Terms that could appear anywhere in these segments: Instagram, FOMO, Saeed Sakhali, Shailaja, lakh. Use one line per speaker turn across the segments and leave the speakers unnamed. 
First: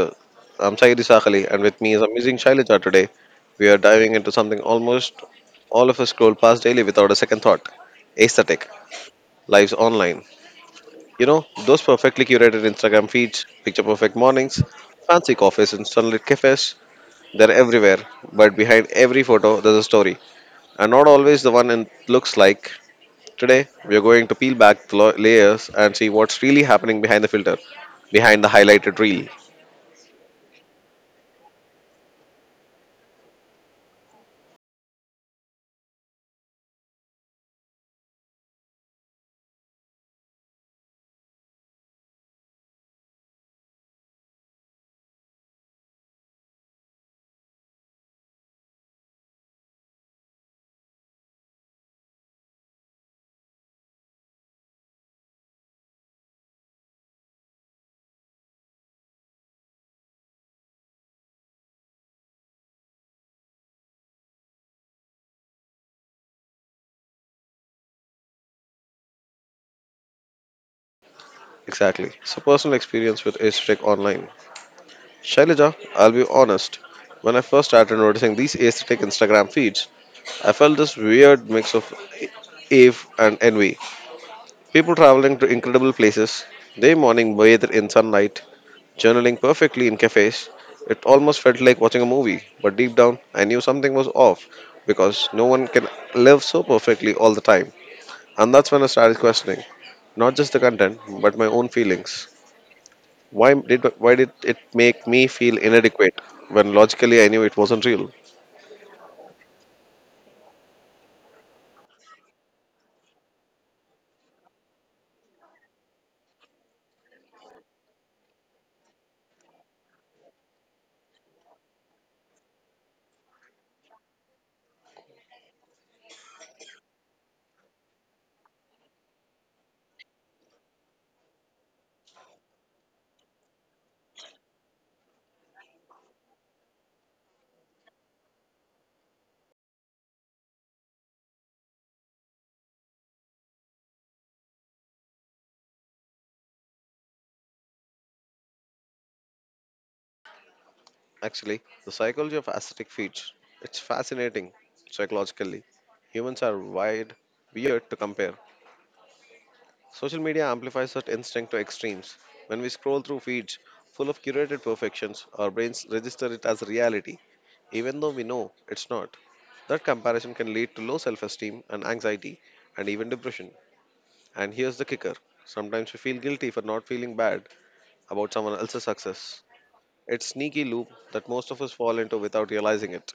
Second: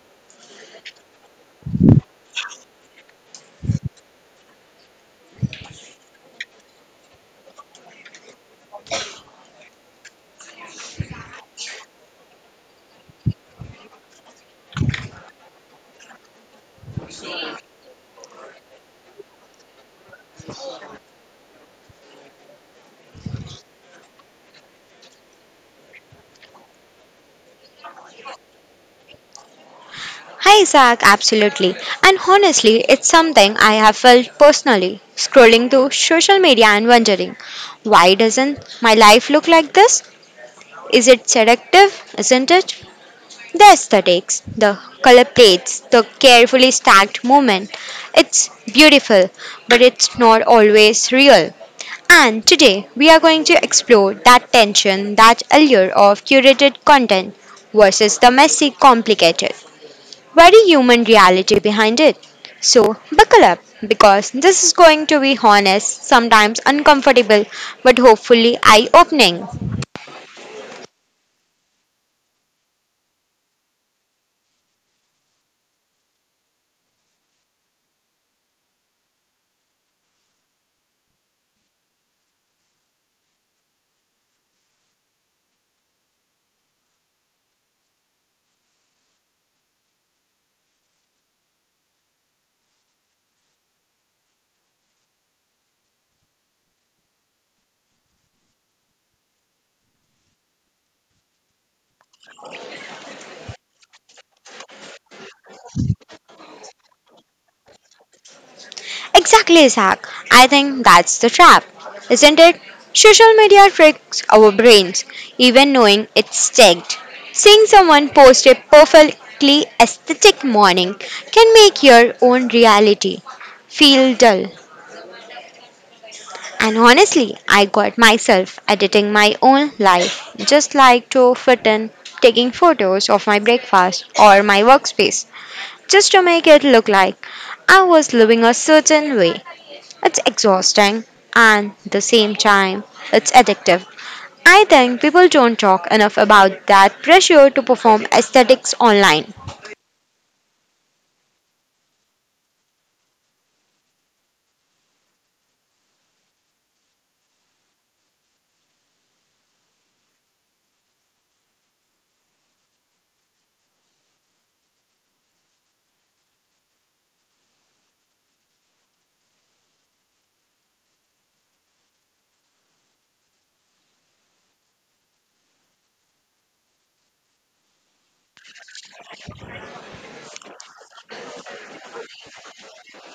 I'm Saeed Sakhali and with me is amazing Shailaja today. We are diving into something almost all of us scroll past daily without a second thought. Aesthetic, lives online. You know, those perfectly curated Instagram feeds, picture perfect mornings, fancy coffees and sunlit cafes, they're everywhere. But behind every photo, there's a story. And not always the one it looks like. Today, we are going to peel back layers and see what's really happening behind the filter, behind the highlighted reel.
Hi, Zach, absolutely. And honestly, it's something I have felt personally, scrolling through social media and wondering, why doesn't my life look like this? Is it seductive? Isn't it? The aesthetics, the color plates, the carefully stacked movement. It's beautiful, but it's not always real. And today we are going to explore that tension, that allure of curated content versus the messy, complicated very human reality behind it. So, buckle up because this is going to be honest, sometimes uncomfortable, but hopefully eye opening.
Exactly. So personal experience with aesthetic online. Shailaja, I'll be honest. When I first started noticing these aesthetic Instagram feeds, I felt this weird mix of awe and envy. People traveling to incredible places, they morning bathed in sunlight, journaling perfectly in cafes. It almost felt like watching a movie, but deep down, I knew something was off because no one can live so perfectly all the time. And that's when I started questioning not just the content, but my own feelings. Why did it make me feel inadequate when logically I knew it wasn't real?
Exactly, Zach. I think that's the trap, isn't it? Social media tricks our brains, even knowing it's tagged. Seeing someone post a perfectly aesthetic morning can make your own reality feel dull. And honestly, I got myself editing my own life, just like to fit in, taking photos of my breakfast or my workspace, just to make it look like I was living a certain way. It's exhausting and the same time, it's addictive. I think people don't talk enough about that pressure to perform aesthetics online.
Actually, the psychology of aesthetic feats it's fascinating psychologically. Humans are wired weird to compare. Social media amplifies that instinct to extremes. When we scroll through feeds full of curated perfections, our brains register it as reality, even though we know it's not. That comparison can lead to low self esteem and anxiety and even depression. And here's the kicker sometimes we feel guilty for not feeling bad about someone else's success. It's sneaky loop that most of us fall into without realizing it.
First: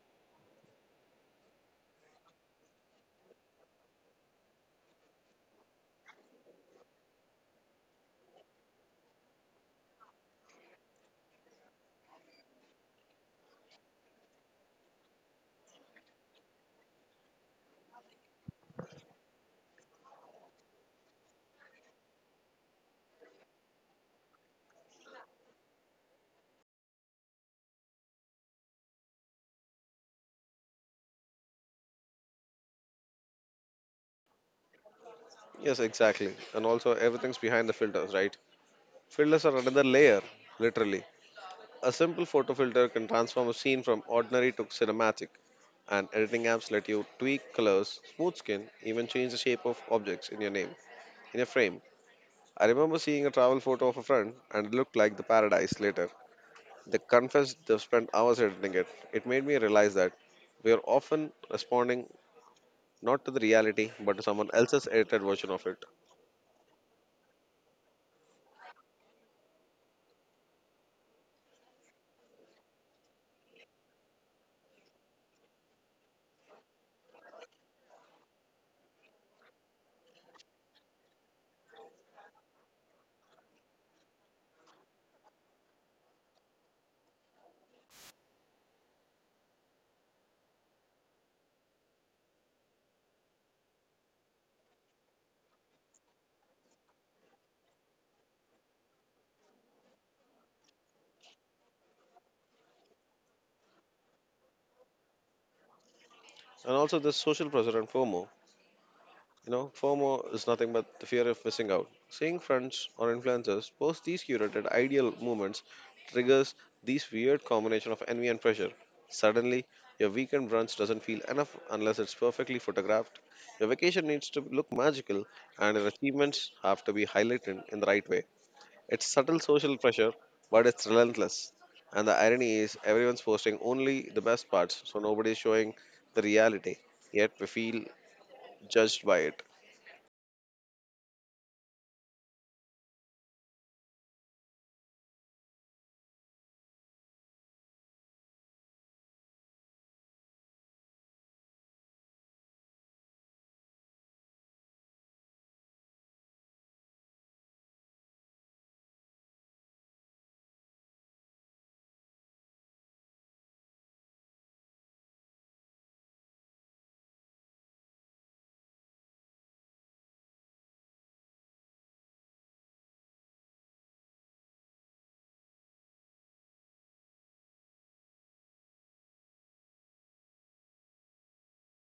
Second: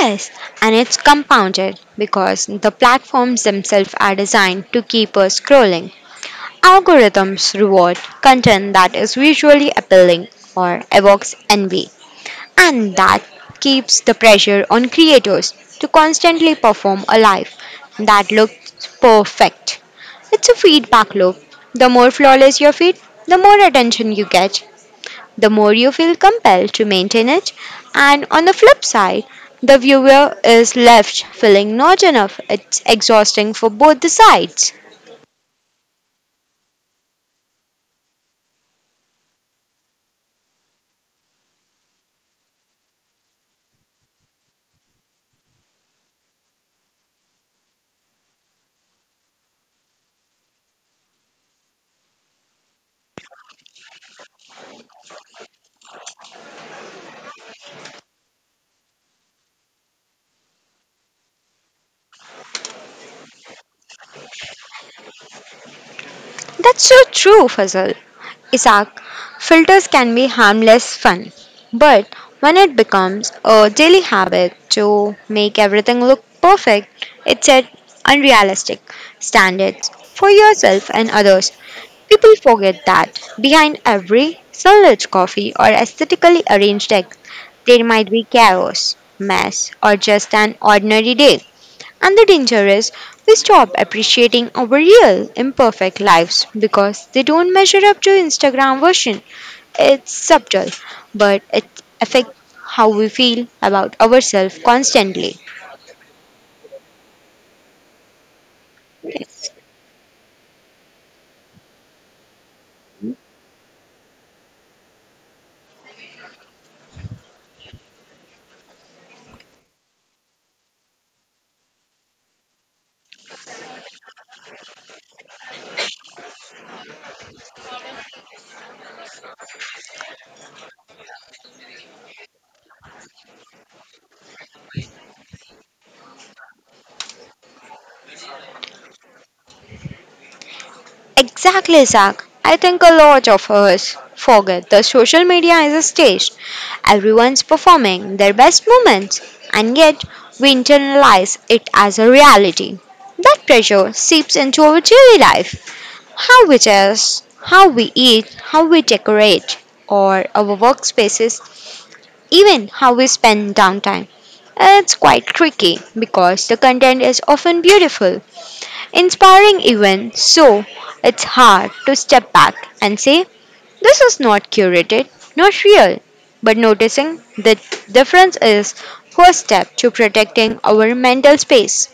Yes, and it's compounded because the platforms themselves are designed to keep us scrolling. Algorithms reward content that is visually appealing or evokes envy, and that keeps the pressure on creators to constantly perform a life that looks perfect. It's a feedback loop. The more flawless your feed, the more attention you get, the more you feel compelled to maintain it, and on the flip side, the viewer is left feeling not enough. It's exhausting for both the sides.
Yes, exactly. And also everything's behind the filters, right? Filters are another layer, literally. A simple photo filter can transform a scene from ordinary to cinematic. And editing apps let you tweak colors, smooth skin, even change the shape of objects in your name, in your frame. I remember seeing a travel photo of a friend and it looked like the paradise later. They confessed they've spent hours editing it. It made me realize that we are often responding not to the reality, but to someone else's edited version of it.
That's so true, Fazal. Isaac, filters can be harmless fun, but when it becomes a daily habit to make everything look perfect, it sets unrealistic standards for yourself and others. People forget that behind every sunlit coffee or aesthetically arranged egg, there might be chaos, mess, or just an ordinary day. And the danger is we stop appreciating our real, imperfect lives because they don't measure up to Instagram version. It's subtle, but it affects how we feel about ourselves constantly.
And also, there's social pressure and FOMO. You know, FOMO is nothing but the fear of missing out. Seeing friends or influencers post these curated ideal moments triggers these weird combination of envy and pressure. Suddenly, your weekend brunch doesn't feel enough unless it's perfectly photographed. Your vacation needs to look magical, and your achievements have to be highlighted in the right way. It's subtle social pressure, but it's relentless. And the irony is, everyone's posting only the best parts, so nobody's showing the reality. Yet we feel judged by it.
Exactly, Zach. I think a lot of us forget that social media is a stage. Everyone's performing their best moments, and yet we internalize it as a reality. That pressure seeps into our daily life. How we dress, how we eat, how we decorate, or our workspaces even how we spend downtime. It's quite tricky because the content is often beautiful, inspiring, even so, it's hard to step back and say, this is not curated, not real. But noticing the difference is first step to protecting our mental space.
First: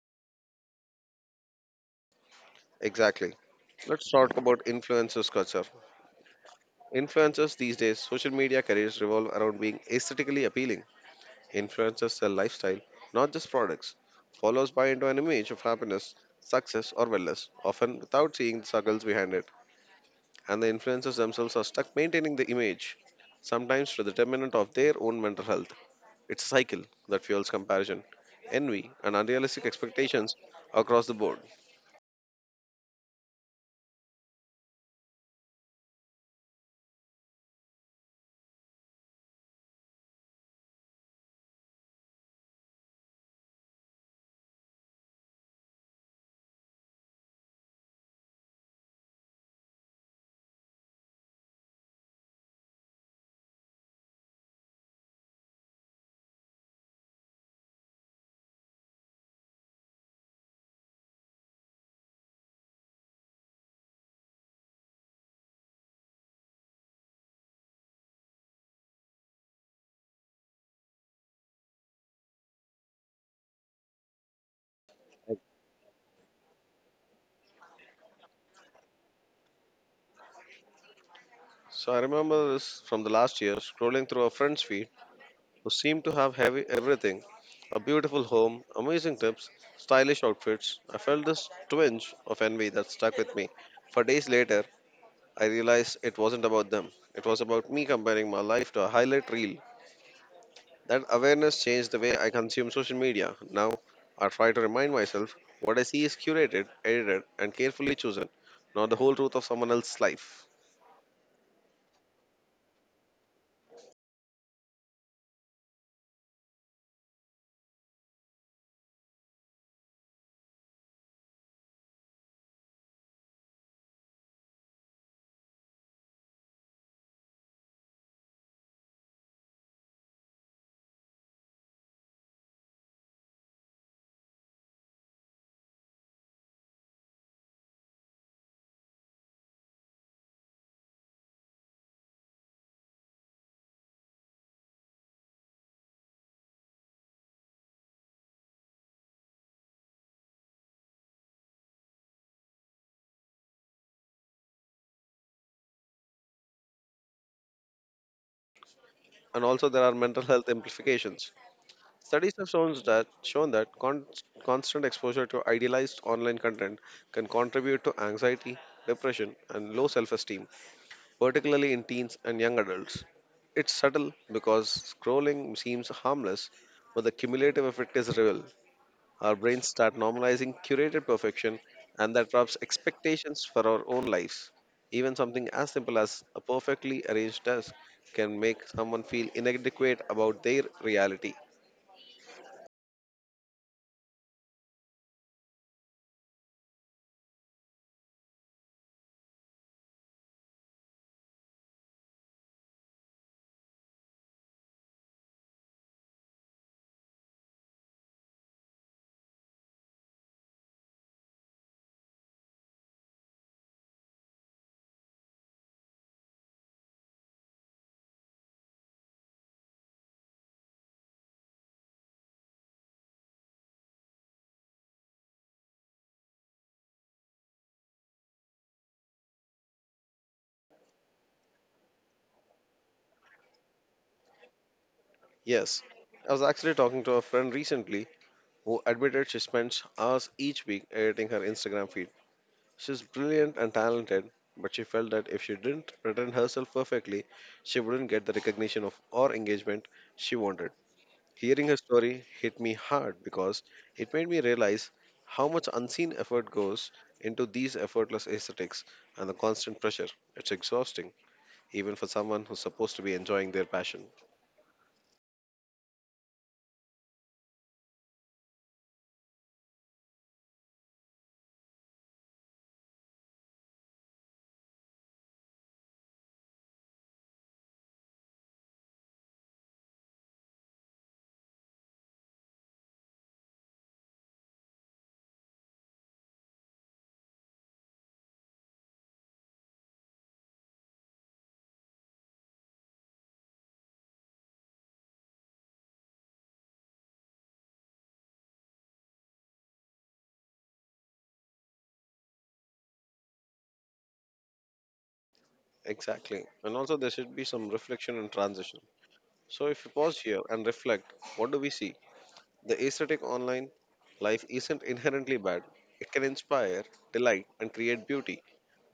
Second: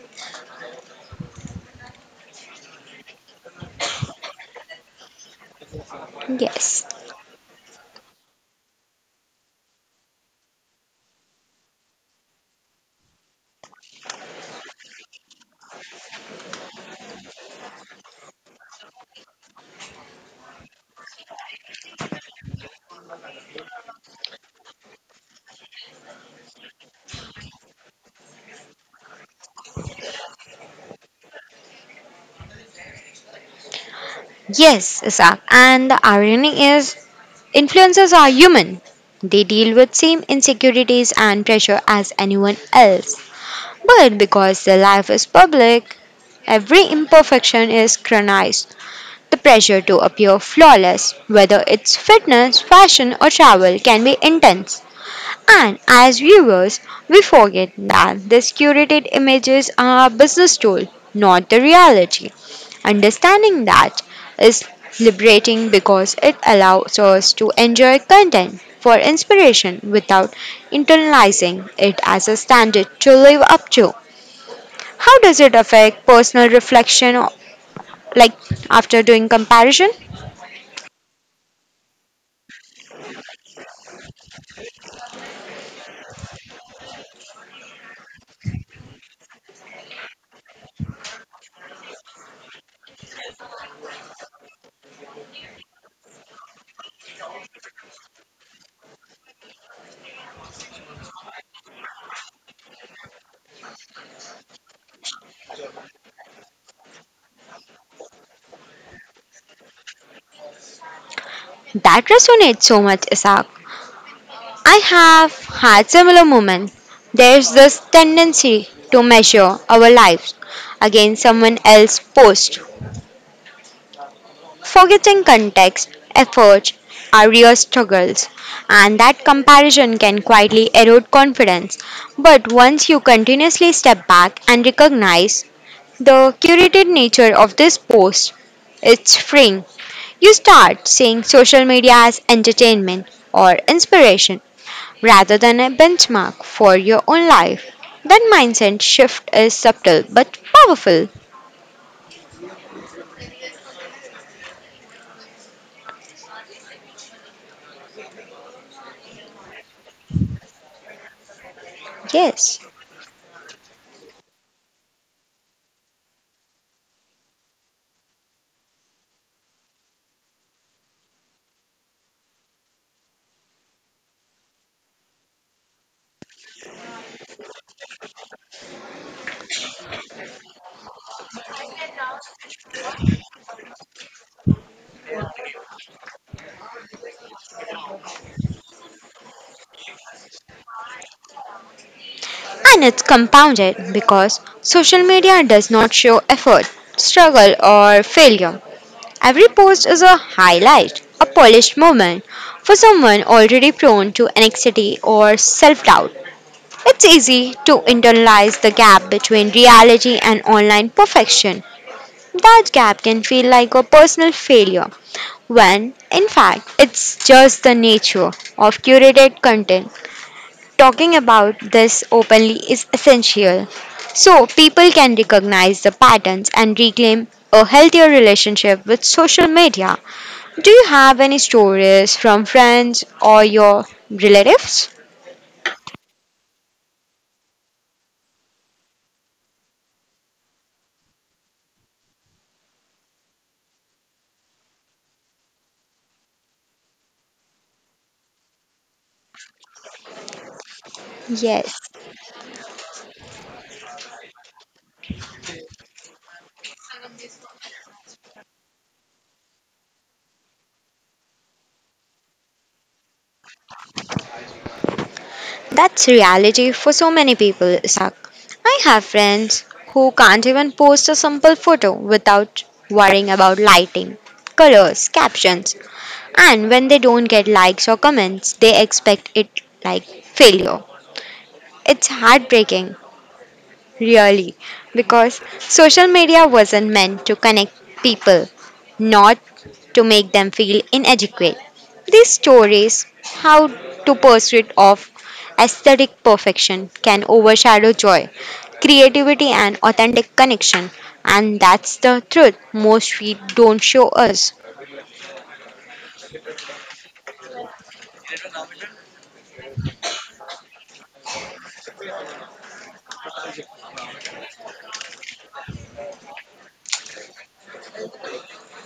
Exactly. Let's talk about influencers culture.
Yes.
Influencers these days, social media careers revolve around being aesthetically appealing. Influencers sell lifestyle, not just products. Followers buy into an image of happiness, success, or wellness, often without seeing the struggles behind it. And the influencers themselves are stuck maintaining the image, sometimes to the detriment of their own mental health. It's a cycle that fuels comparison, envy, and unrealistic expectations across the board.
Yes, Isaac. And the irony is, influencers are human. They deal with same insecurities and pressure as anyone else. But because the life is public, every imperfection is chronized. The pressure to appear flawless, whether it's fitness, fashion, or travel, can be intense. And as viewers, we forget that these curated images are a business tool, not the reality. Understanding that is liberating because it allows us to enjoy content for inspiration without internalizing it as a standard to live up to. How does it affect personal reflection, like after doing comparison?
So I remember this from the last year, scrolling through a friend's feed who seemed to have heavy everything a beautiful home, amazing tips, stylish outfits. I felt this twinge of envy that stuck with me. For days later, I realized it wasn't about them. It was about me comparing my life to a highlight reel. That awareness changed the way I consume social media. Now, I try to remind myself what I see is curated, edited, and carefully chosen, not the whole truth of someone else's life.
That resonates so much, Isaac. I have had similar moments. There's this tendency to measure our lives against someone else's post, forgetting context, effort, our real struggles, and that comparison can quietly erode confidence. But once you continuously step back and recognize the curated nature of this post, it's freeing. You start seeing social media as entertainment or inspiration rather than a benchmark for your own life. That mindset shift is subtle but powerful.
And also, there are mental health implications. Studies have
Yes.
shown that con- Constant exposure to idealized online content can contribute to anxiety, depression, and low self-esteem, particularly in teens and young adults. It's subtle because scrolling seems harmless, but the cumulative effect is real. Our brains start normalizing curated perfection, and that drops expectations for our own lives. Even something as simple as a perfectly arranged desk can make someone feel inadequate about their reality.
And it's compounded because social media does not show effort, struggle, or failure. Every post is a highlight, a polished moment for someone already prone to anxiety or self doubt. It's easy to internalize the gap between reality and online perfection. That gap can feel like a personal failure, when in fact it's just the nature of curated content. Talking about this openly is essential so people can recognize the patterns and reclaim a healthier relationship with social media. Do you have any stories from friends or your relatives?
Yes, I was actually talking to a friend recently who admitted she spends hours each week editing her Instagram feed. She's brilliant and talented, but she felt that if she didn't present herself perfectly, she wouldn't get the recognition of or engagement she wanted. Hearing her
Yes.
story hit me hard because it made me realize how much unseen effort goes into these effortless aesthetics and the constant pressure. It's exhausting, even for someone who's supposed to be enjoying their passion.
That's reality for so many people, Isaac. I have friends who can't even post a simple photo without worrying about lighting, colors, captions, and when they don't get likes or comments, they expect it like failure. It's heartbreaking really, because social media wasn't meant to connect people, not to make them feel inadequate. These stories, how to pursuit of aesthetic perfection can overshadow joy, creativity, and authentic connection, and that's the truth most we don't show us.
Exactly. And also, there should be some reflection and transition. So, if you pause here and reflect, what do we see? The aesthetic online life isn't inherently bad. It can inspire, delight, and create beauty.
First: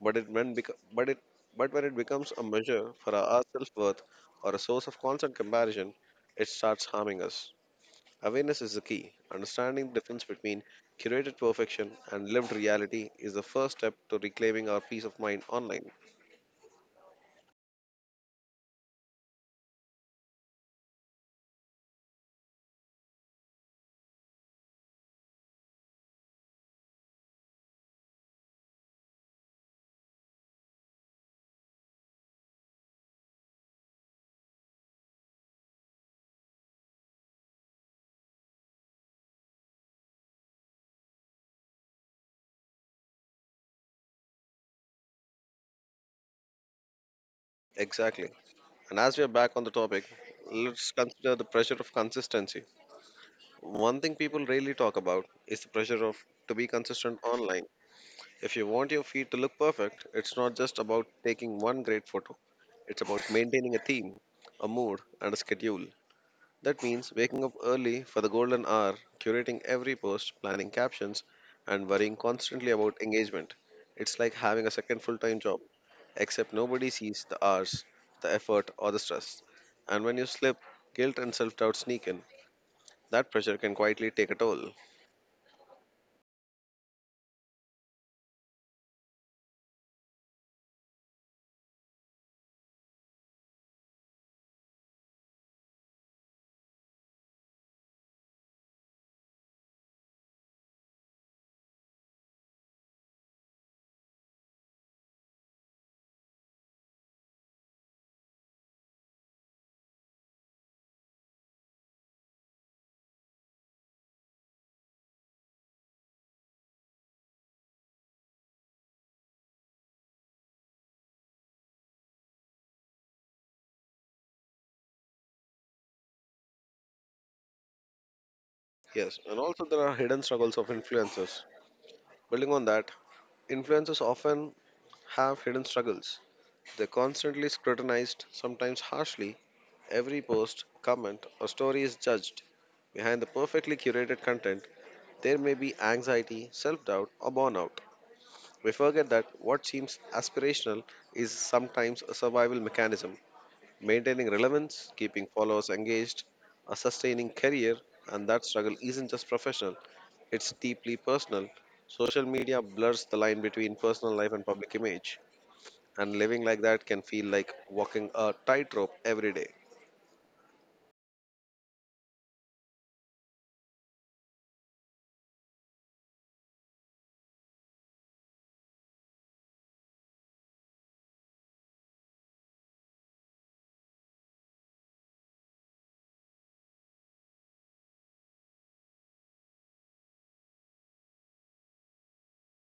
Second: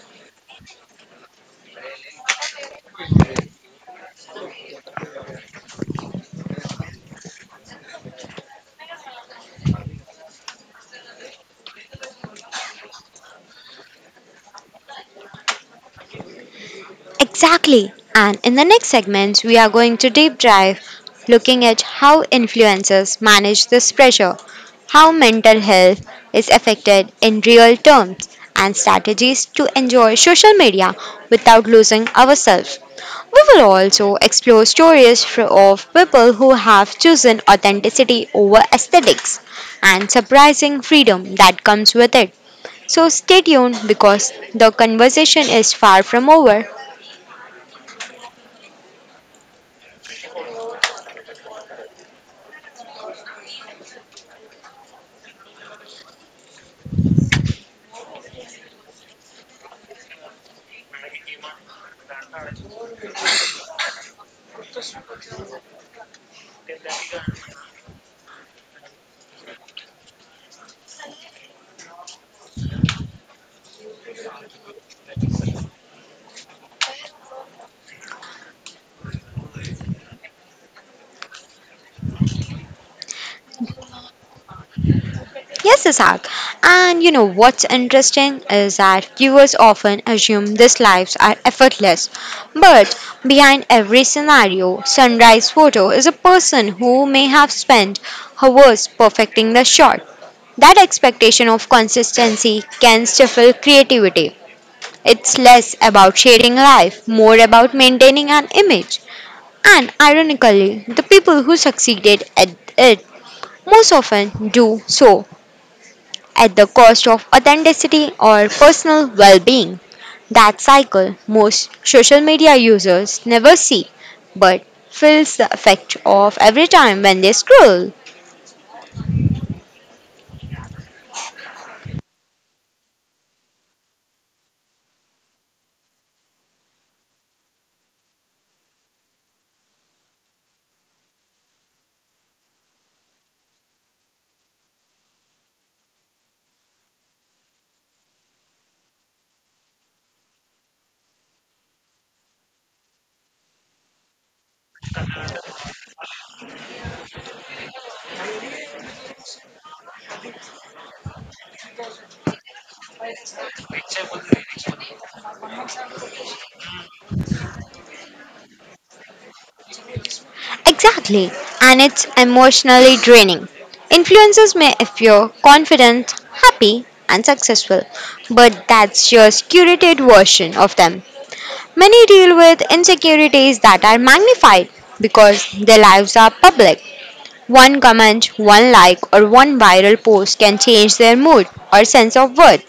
But it when beco- but it but when it becomes a measure for our self worth or a source of constant comparison, it starts harming us. Awareness is the key. Understanding the difference between curated perfection and lived reality is the first step to reclaiming our peace of mind online.
Exactly. And in the next segment, we are going to deep dive looking at how influencers manage this pressure, how mental health is affected in real terms, and strategies to enjoy social media without losing ourselves. We will also explore stories of people who have chosen authenticity over aesthetics and surprising freedom that comes with it. So stay tuned because the conversation is far from over.
Exactly. And as we are back on the topic, let's consider the pressure of consistency. One thing people rarely talk about is the pressure of to be consistent online. If you want your feed to look perfect, it's not just about taking one great photo. It's about maintaining a theme, a mood, and a schedule. That means waking up early for the golden hour, curating every post, planning captions, and worrying constantly about engagement. It's like having a second full-time job, except nobody sees the hours, the effort, or the stress. And when you slip, guilt and self-doubt sneak in. That pressure can quietly take a toll.
Yes, Isaac. And you know what's interesting is that viewers often assume these lives are effortless. But behind every scenario, sunrise photo is a person who may have spent hours perfecting the shot. That expectation of consistency can stifle creativity. It's less about sharing life, more about maintaining an image. And ironically, the people who succeeded at it most often do so at the cost of authenticity or personal well being. That cycle most social media users never see but feels the effect of every time when they scroll.
Yes, and also there are hidden struggles of influencers. Building on that, influencers often have hidden struggles. They're constantly scrutinized, sometimes harshly. Every post, comment, or story is judged. Behind the perfectly curated content, there may be anxiety, self doubt, or burnout. We forget that what seems aspirational is sometimes a survival mechanism. Maintaining relevance, keeping followers engaged, a sustaining career, and that struggle isn't just professional, it's deeply personal. Social media blurs the line between personal life and public image, and living like that can feel like walking a tightrope every day.
Exactly, and it's emotionally draining. Influencers may appear confident, happy, and successful, but that's just curated version of them. Many deal with insecurities that are magnified because their lives are public. One comment, one like, or one viral post can change their mood or sense of worth.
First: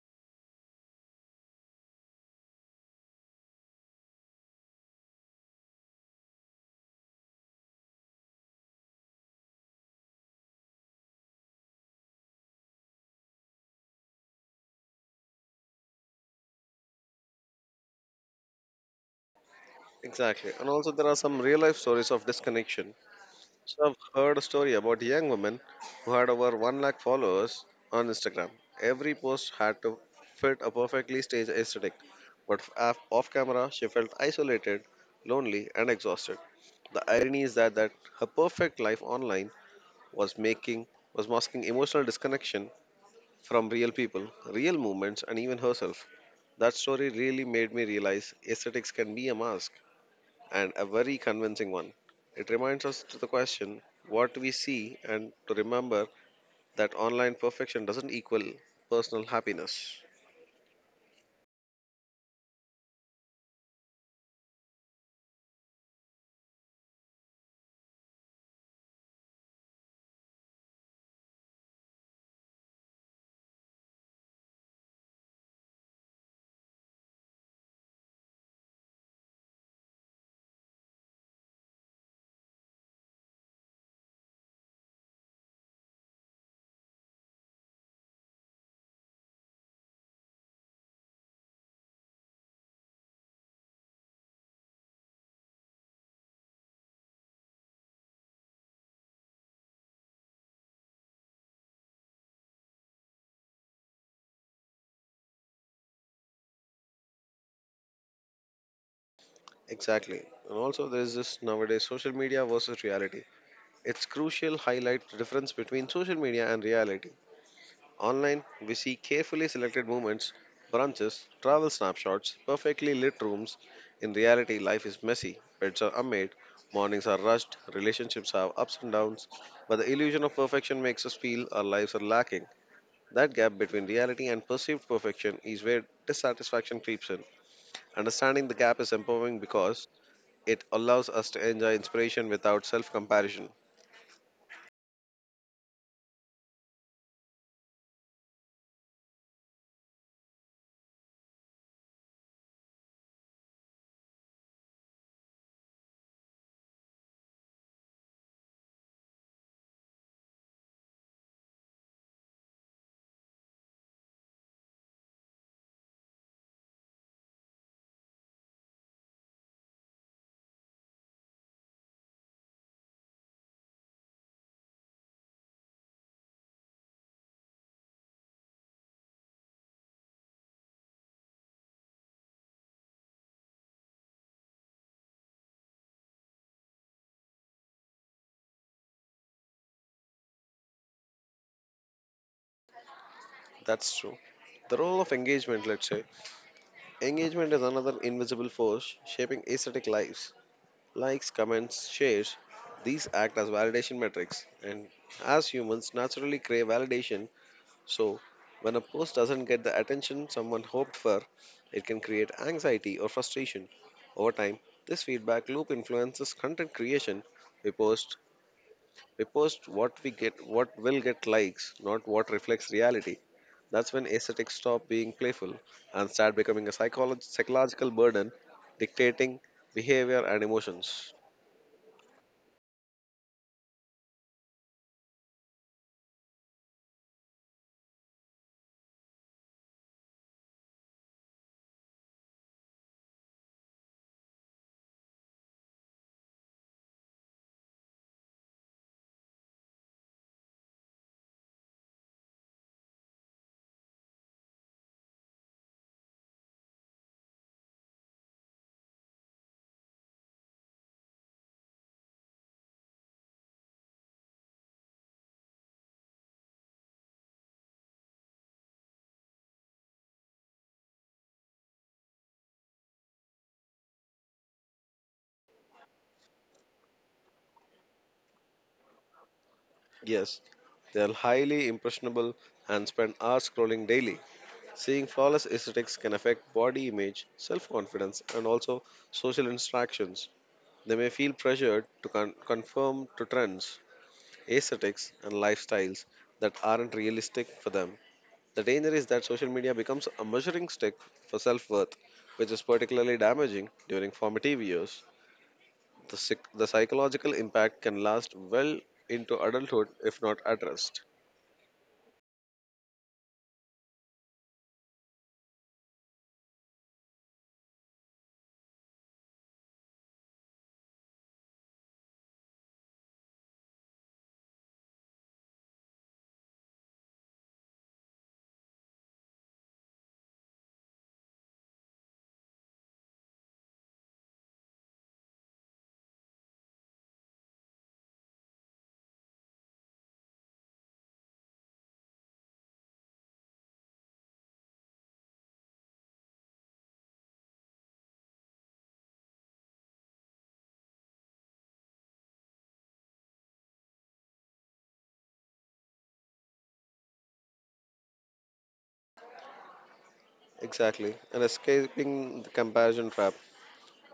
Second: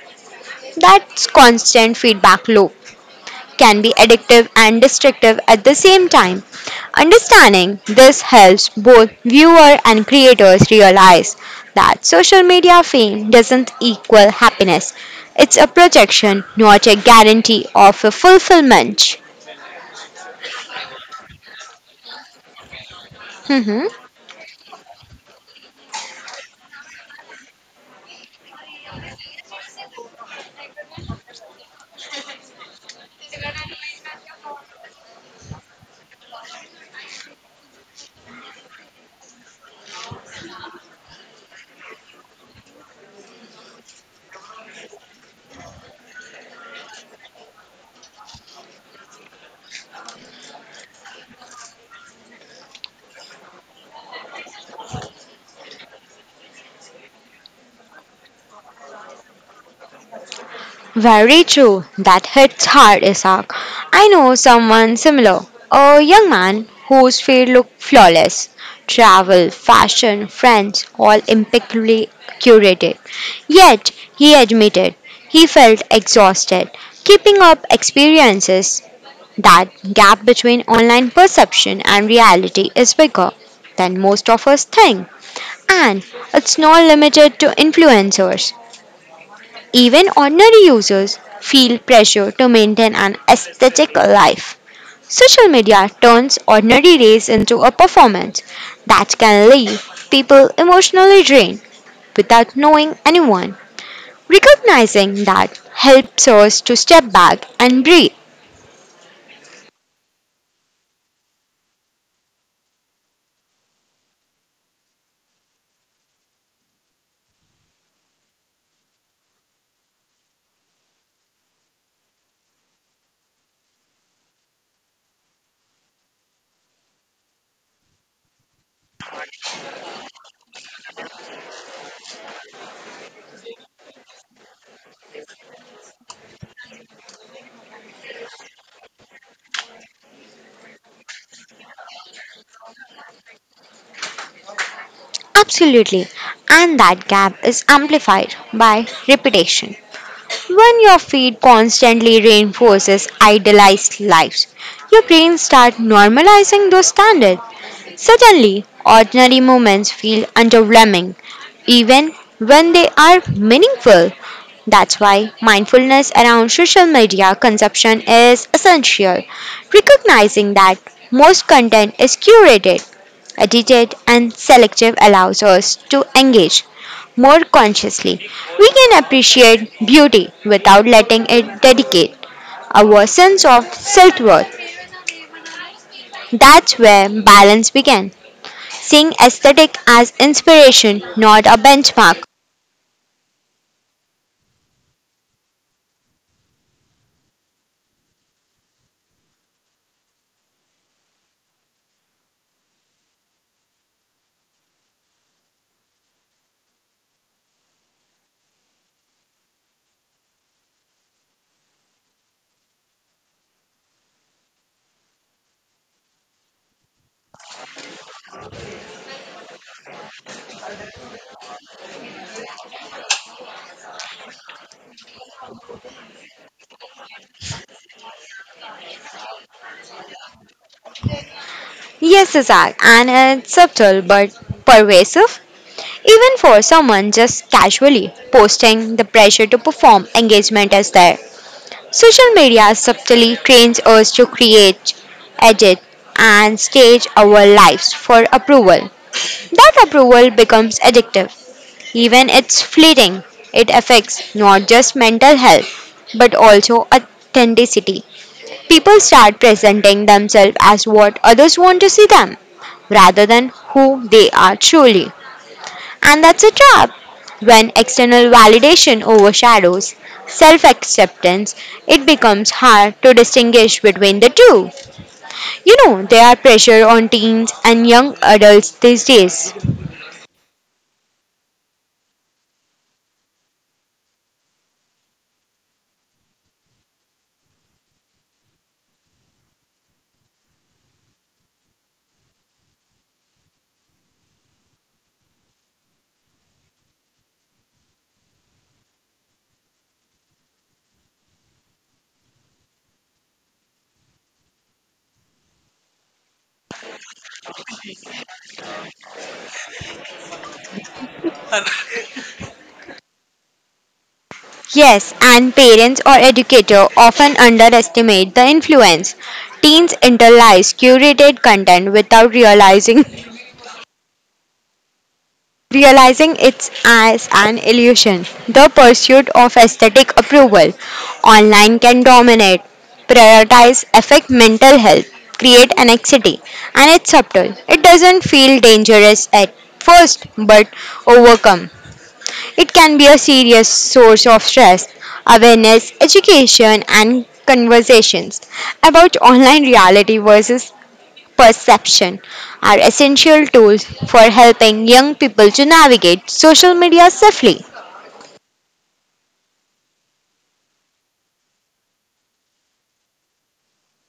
That constant feedback loop can be addictive and destructive at the same time. Understanding this helps both viewer and creators realize that social media fame doesn't equal happiness. It's a projection, not a guarantee of a fulfillment.
Exactly. And also, there are some real life stories of disconnection. So, I've heard a story about a young woman who had over 1 lakh followers on Instagram. Every post had to fit a perfectly staged aesthetic, but off camera, she felt isolated, lonely, and exhausted. The irony is that her perfect life online was making was masking emotional disconnection from real people, real movements, and even herself. That story really made me realize aesthetics can be a mask and a very convincing one. It reminds us to the question what we see and to remember that online perfection doesn't equal personal happiness.
Very true. That hits hard, Isaac. I know someone similar. A young man whose field looked flawless. Travel, fashion, friends, all impeccably curated. Yet, he admitted he felt exhausted. Keeping up experiences, that gap between online perception and reality is bigger than most of us think. And it's not limited to influencers. Even ordinary users feel pressure to maintain an aesthetic life. Social media turns ordinary days into a performance that can leave people emotionally drained without knowing anyone. Recognizing that helps us to step back and breathe.
Exactly. And also there is this nowadays social media versus reality. It's crucial highlight the difference between social media and reality. Online, we see carefully selected movements, brunches, travel snapshots, perfectly lit rooms. In reality, life is messy. Pets are unmade, mornings are rushed, relationships have ups and downs, but the illusion of perfection makes us feel our lives are lacking. That gap between reality and perceived perfection is where dissatisfaction creeps in. Understanding the gap is empowering because it allows us to enjoy inspiration without self comparison.
Absolutely. And that gap is amplified by repetition. When your feed constantly reinforces idealized lives, your brain starts normalizing those standards. Suddenly, ordinary moments feel underwhelming, even when they are meaningful. That's why mindfulness around social media consumption is essential. Recognizing that most content is curated, edited, and selective allows us to engage more consciously. We can appreciate beauty without letting it dedicate our sense of self worth. That's where balance began seeing aesthetic as inspiration, not a benchmark.
That's true. The role of engagement, let's say, engagement is another invisible force shaping aesthetic lives. Likes, comments, shares, these act as validation metrics. And as humans naturally crave validation, so when a post doesn't get the attention someone hoped for, it can create anxiety or frustration. Over time, this feedback loop influences content creation. We post we post what we get, what will get likes, not what reflects reality. That's when aesthetics stop being playful and start becoming a psychological burden dictating behavior and emotions.
Yes, Isaac, and it's subtle but pervasive. Even for someone just casually posting, the pressure to perform engagement is there. Social media subtly trains us to create, edit, and stage our lives for approval. That approval becomes addictive. Even it's fleeting. It affects not just mental health, but also authenticity. People start presenting themselves as what others want to see them rather than who they are truly. And that's a trap. When external validation overshadows self acceptance, it becomes hard to distinguish between the two. You know, there are pressure on teens and young adults these days.
Yes, they are highly impressionable and spend hours scrolling daily. Seeing flawless aesthetics can affect body image, self confidence, and also social interactions. They may feel pressured to conform to trends, aesthetics, and lifestyles that aren't realistic for them. The danger is that social media becomes a measuring stick for self worth, which is particularly damaging during formative years. The psychological impact can last well into adulthood if not addressed.
Yes, and parents or educator often underestimate the influence. Teens internalize curated content without realizing realizing it's as an illusion. The pursuit of aesthetic approval online can dominate, prioritize, affect mental health, create anxiety, and it's subtle. It doesn't feel dangerous at first, but overcome. It can be a serious source of stress. Awareness, education, and conversations about online reality versus perception are essential tools for helping young people to navigate social media safely.
Exactly, and escaping the comparison trap.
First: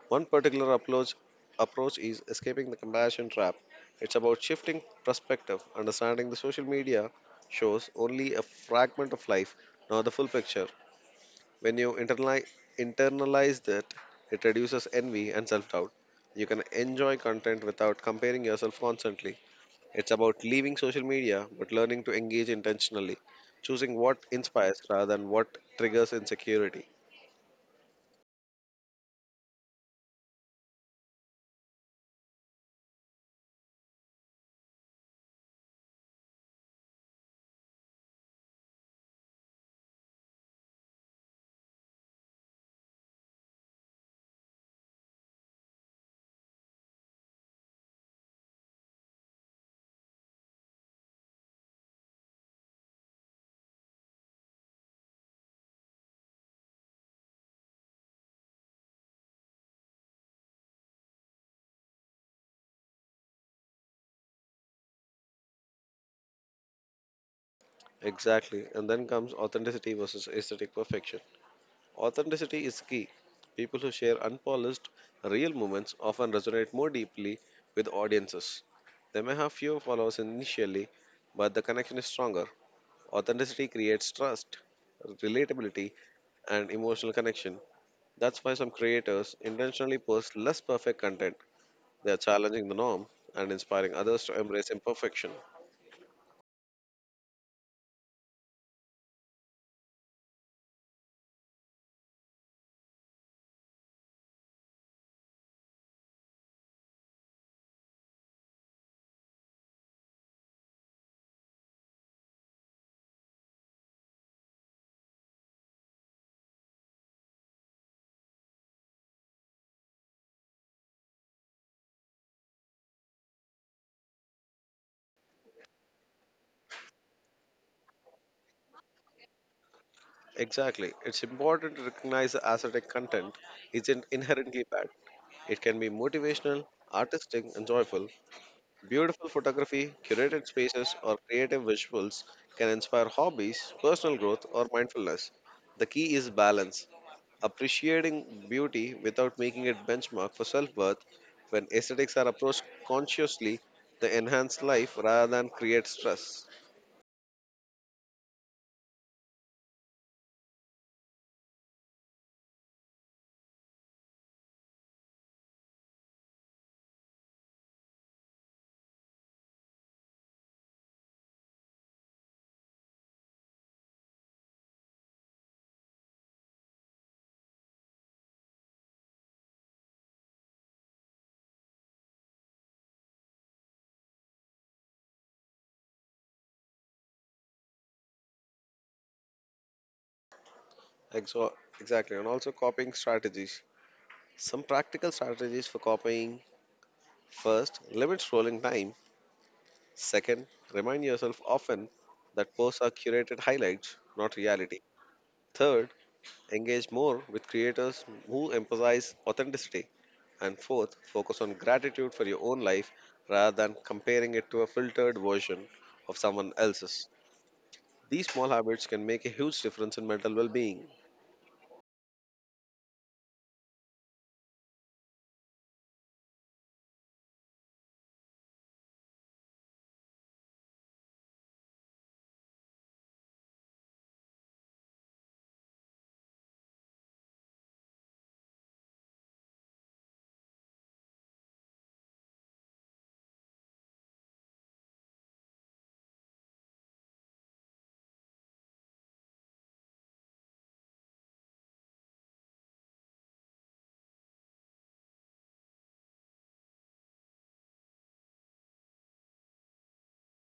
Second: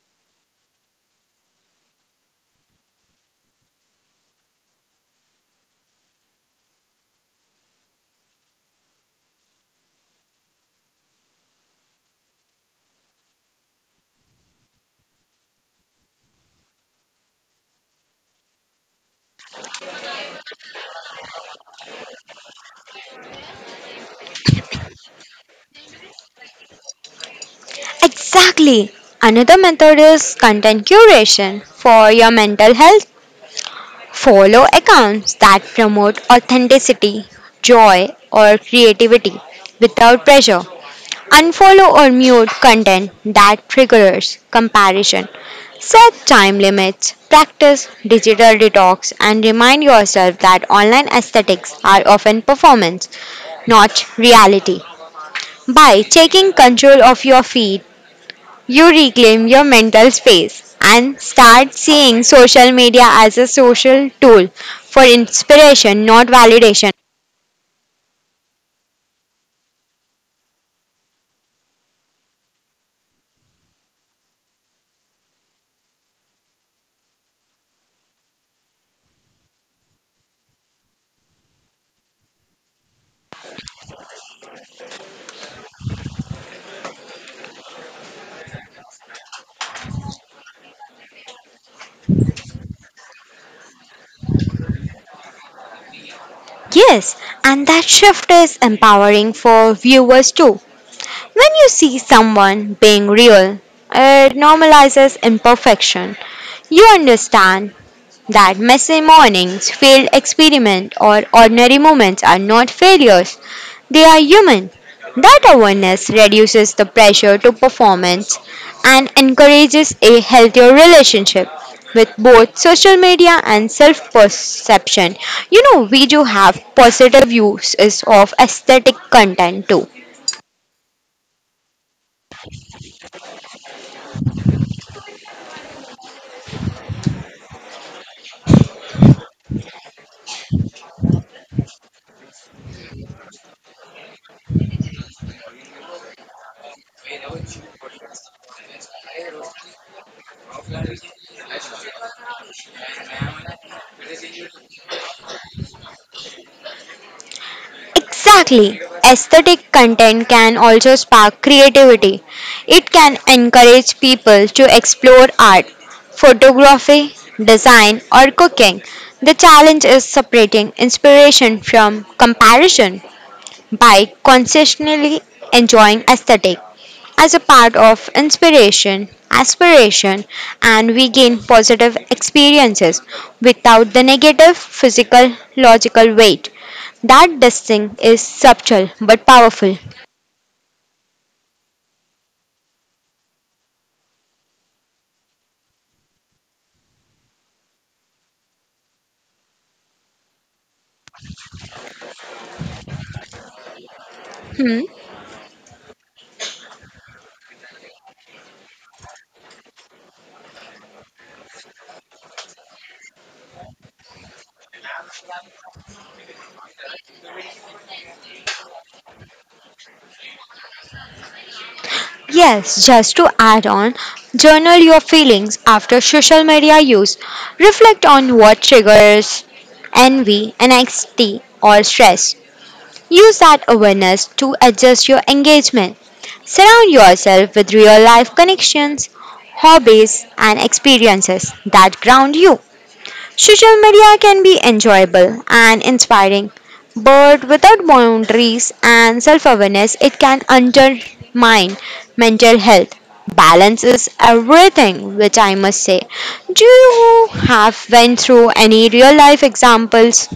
One particular approach is escaping the comparison trap. It's about shifting perspective, understanding the social media shows only a fragment of life, not the full picture. When you internalize that, it reduces envy and self doubt. You can enjoy content without comparing yourself constantly. It's about leaving social media but learning to engage intentionally, choosing what inspires rather than what triggers insecurity.
Exactly. Another method is content curation for your mental health. Follow accounts that promote authenticity, joy, or creativity without pressure. Unfollow or mute content that triggers comparison. Set time limits, practice digital detox, and remind yourself that online aesthetics are often performance, not reality. By taking control of your feed, you reclaim your mental space and start seeing social media as a social tool for inspiration, not validation.
Exactly. And then comes authenticity versus aesthetic perfection. Authenticity is key. People who share unpolished, real moments often resonate more deeply with audiences. They may have fewer followers initially, but the connection is stronger. Authenticity creates trust, relatability, and emotional connection. That's why some creators intentionally post less perfect content. They are challenging the norm and inspiring others to embrace imperfection.
Yes, and that shift is empowering for viewers too. When you see someone being real, it normalizes imperfection. You understand that messy mornings, failed experiments, or ordinary moments are not failures, they are human. That awareness reduces the pressure to performance and encourages a healthier relationship with both social media and self perception. You know, we do have positive uses of aesthetic content too.
Exactly. It's important to recognize that ascetic content isn't inherently bad. It can be motivational, artistic, and joyful. Beautiful photography, curated spaces, or creative visuals can inspire hobbies, personal growth, or mindfulness. The key is balance, appreciating beauty without making it benchmark for self-worth. When aesthetics are approached consciously, they enhance life rather than create stress.
Exactly. Aesthetic content can also spark creativity. It can encourage people to explore art, photography, design, or cooking. The challenge is separating inspiration from comparison by consciously enjoying aesthetic as a part of inspiration, aspiration, and we gain positive experiences without the negative physical logical weight. That distinct is subtle but powerful.
Exo- exactly, and also copying strategies. Some practical strategies for copying: first, limit scrolling time. Second, remind yourself often that posts are curated highlights, not reality.
Hmm.
Third, engage more with creators who emphasize authenticity. And fourth, focus on gratitude for your own life rather than comparing it to a filtered version of someone else's. These small habits can make a huge difference in mental well being.
Yes, just to add on, journal your feelings after social media use. Reflect on what triggers envy, anxiety, or stress. Use that awareness to adjust your engagement. Surround yourself with real life connections, hobbies, and experiences that ground you. Social media can be enjoyable and inspiring, but without boundaries and self awareness, it can undermine mental health. Balance is everything, which I must say. Do you have went through any real life examples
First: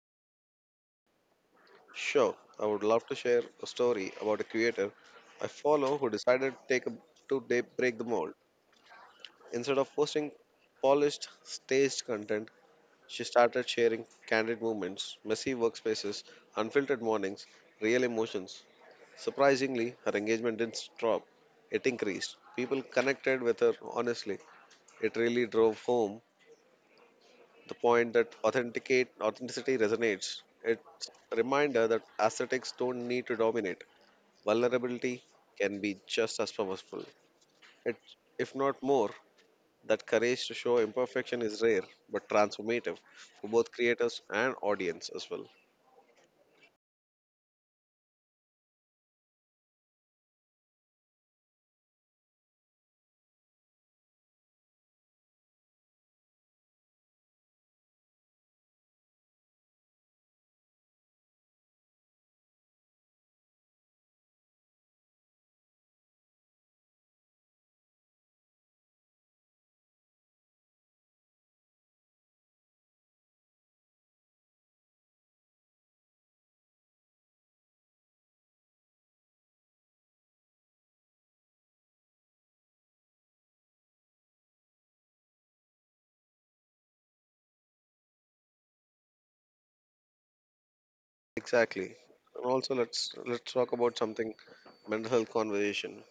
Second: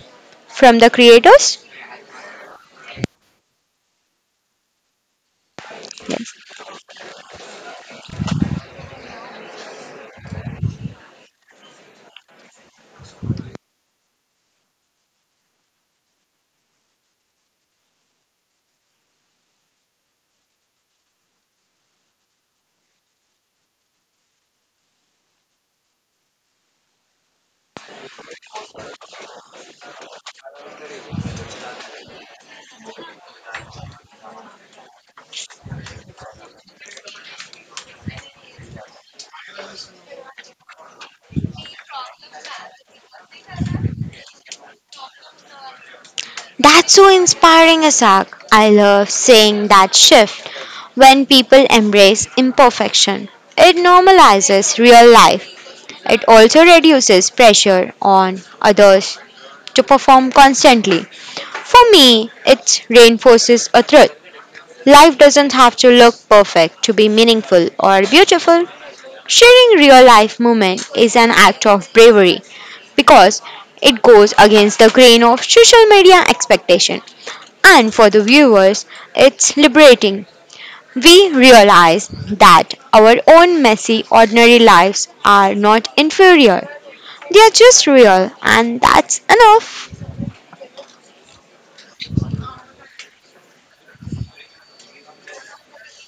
from the creators?
Sure, I would love to share a story about a creator I follow who decided to take a to day break the mold. Instead of posting polished, staged content, she started sharing candid moments, messy workspaces, unfiltered mornings, real emotions. Surprisingly, her engagement didn't drop, it increased. People connected with her honestly. It really drove home the point that authenticate authenticity resonates. It's a reminder that aesthetics don't need to dominate. Vulnerability can be just as powerful. It, if not more, that courage to show imperfection is rare but transformative for both creators and audience as well.
That's so inspiring, Asak. I love seeing that shift when people embrace imperfection. It normalizes real life. It also reduces pressure on others to perform constantly. For me, it reinforces a truth. Life doesn't have to look perfect to be meaningful or beautiful. Sharing real life moment is an act of bravery because it goes against the grain of social media expectation. And for the viewers, it's liberating. We realize that our own messy, ordinary lives are not inferior. They are just real, and that's enough.
Exactly. And also let's talk about something, mental health conversation.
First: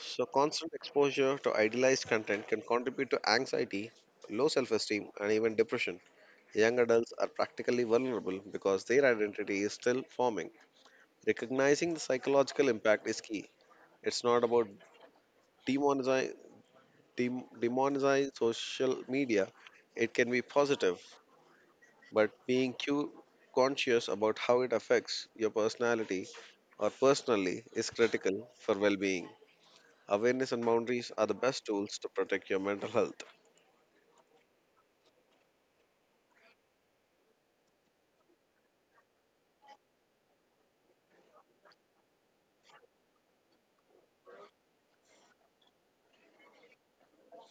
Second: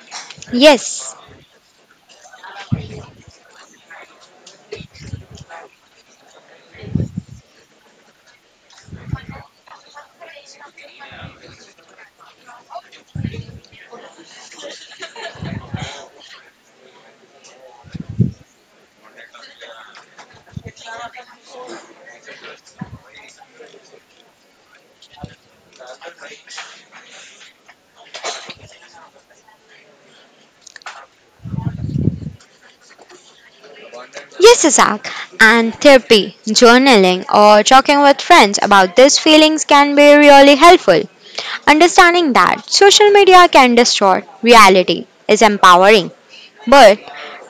So, constant
Yes.
exposure to idealized content can contribute to anxiety, low self esteem, and even depression. Young adults are practically vulnerable because their identity is still forming. Recognizing the psychological impact is key. It's not about demonizing, demonizing social media, it can be positive, but conscious about how it affects your personality or personally is critical for well being. Awareness and boundaries are the best tools to protect your mental health.
Yes, Isaac. And therapy, journaling, or talking with friends about these feelings can be really helpful. Understanding that social media can distort reality is empowering, but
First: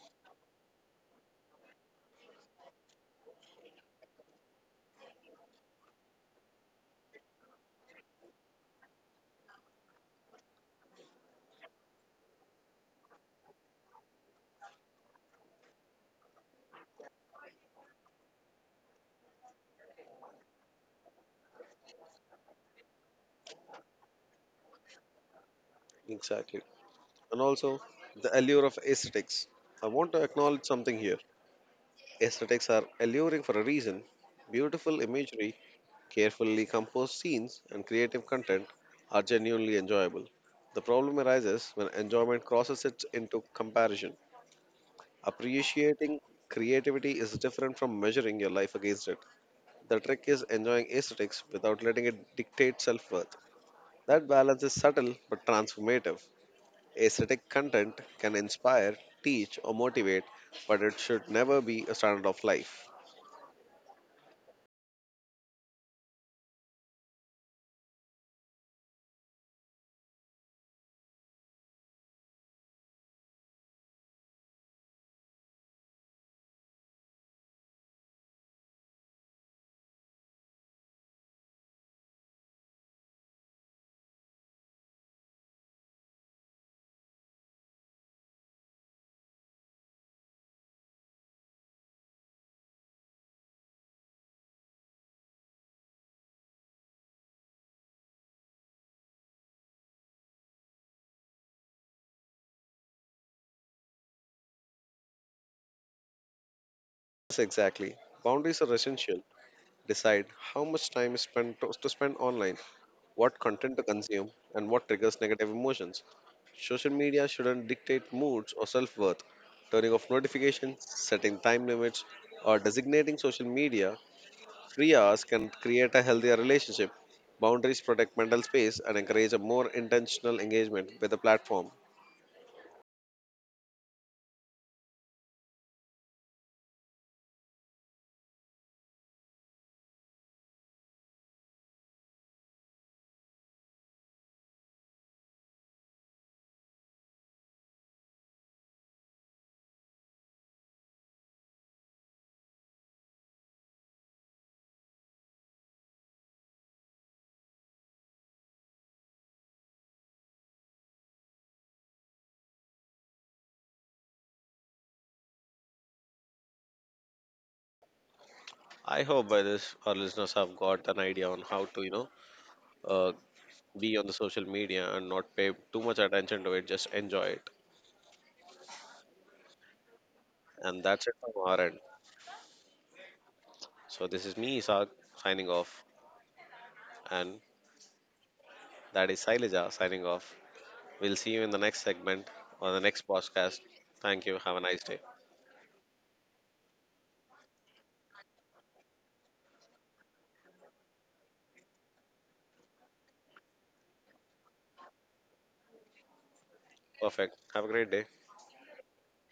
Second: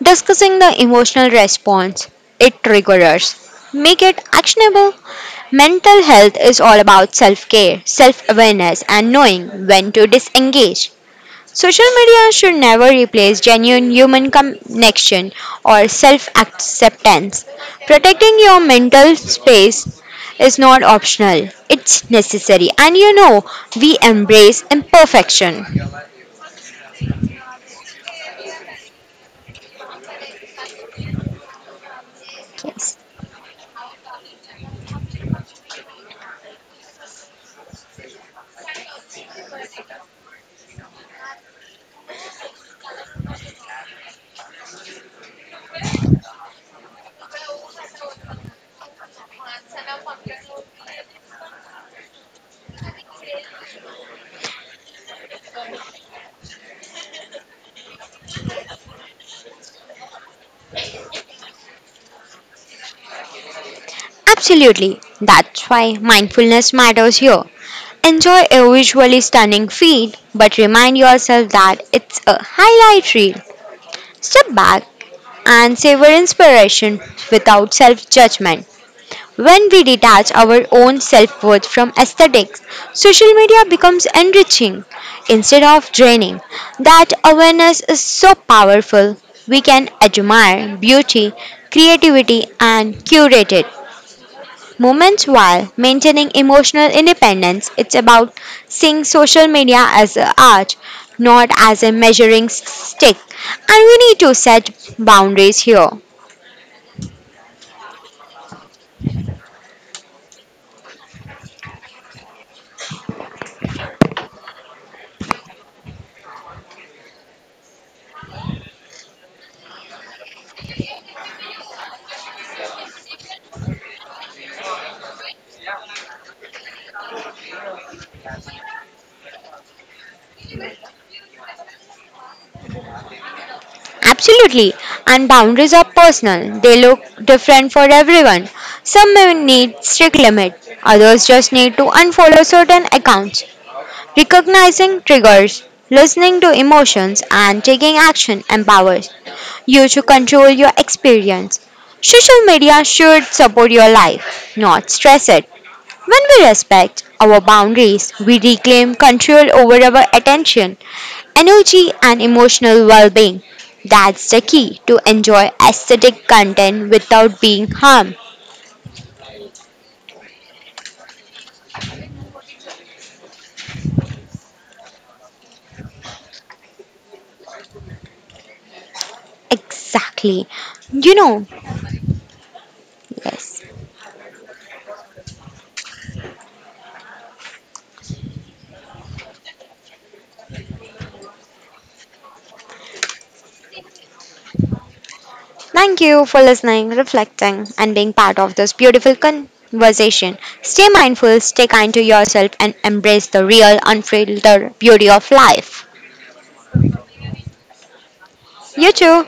discussing the emotional response it triggers, make it actionable. Mental health is all about self care, self awareness, and knowing when to disengage. Social media should never replace genuine human connection or self acceptance. Protecting your mental space is not optional, it's necessary. And you know, we embrace imperfection.
Exactly. And also the allure of aesthetics. I want to acknowledge something here. Aesthetics are
Yes,
alluring for a reason. Beautiful imagery, carefully composed scenes, and creative content are genuinely enjoyable. The problem arises when enjoyment crosses it into comparison. Appreciating creativity is different from measuring your life against it. The trick is enjoying aesthetics without letting it dictate self worth. That balance is subtle but transformative. Aesthetic content can inspire, teach, or motivate, but it should never be a standard of life.
absolutely. That's why mindfulness matters here. Enjoy a visually stunning feed, but remind yourself that it's a highlight reel. Step back and savor inspiration without self judgment. When we detach our own self worth from aesthetics, social media becomes enriching instead of draining. That awareness is so powerful. We can admire beauty, creativity, and curated moments while maintaining emotional independence. It's about seeing social media as an art, not as a measuring stick. And we need to set boundaries here.
Yes, exactly. Boundaries are essential. Decide how much time is spent to spend online, what content to consume, and what triggers negative emotions. Social media shouldn't dictate moods or self worth. Turning off notifications, setting time limits, or designating social media free hours can create a healthier relationship. Boundaries protect mental space and encourage a more intentional engagement with the platform.
Absolutely. And boundaries are personal. They look different for everyone. Some may need strict limits, others just need to unfollow certain accounts. Recognizing triggers, listening to emotions, and taking action empowers you to control your experience. Social media should support your life, not stress it. When we respect our boundaries, we reclaim control over our attention, energy, and emotional well being. That's the key to enjoy aesthetic content without being harmed.
I hope by this our listeners have got an idea on how to, you know, uh, be on the social media and not pay too much attention to it. Just enjoy it,
Exactly.
and that's it
You
from
know,
our end.
yes.
So this is me, Isak, signing off, and that is Sailaja signing off. We'll see you in the next segment or the next podcast. Thank you. Have a nice day.
Thank you for listening, reflecting, and being part of this beautiful conversation. Stay mindful, stay kind to yourself, and embrace the real, unfiltered beauty of life.
Perfect. Have a great day.
You too.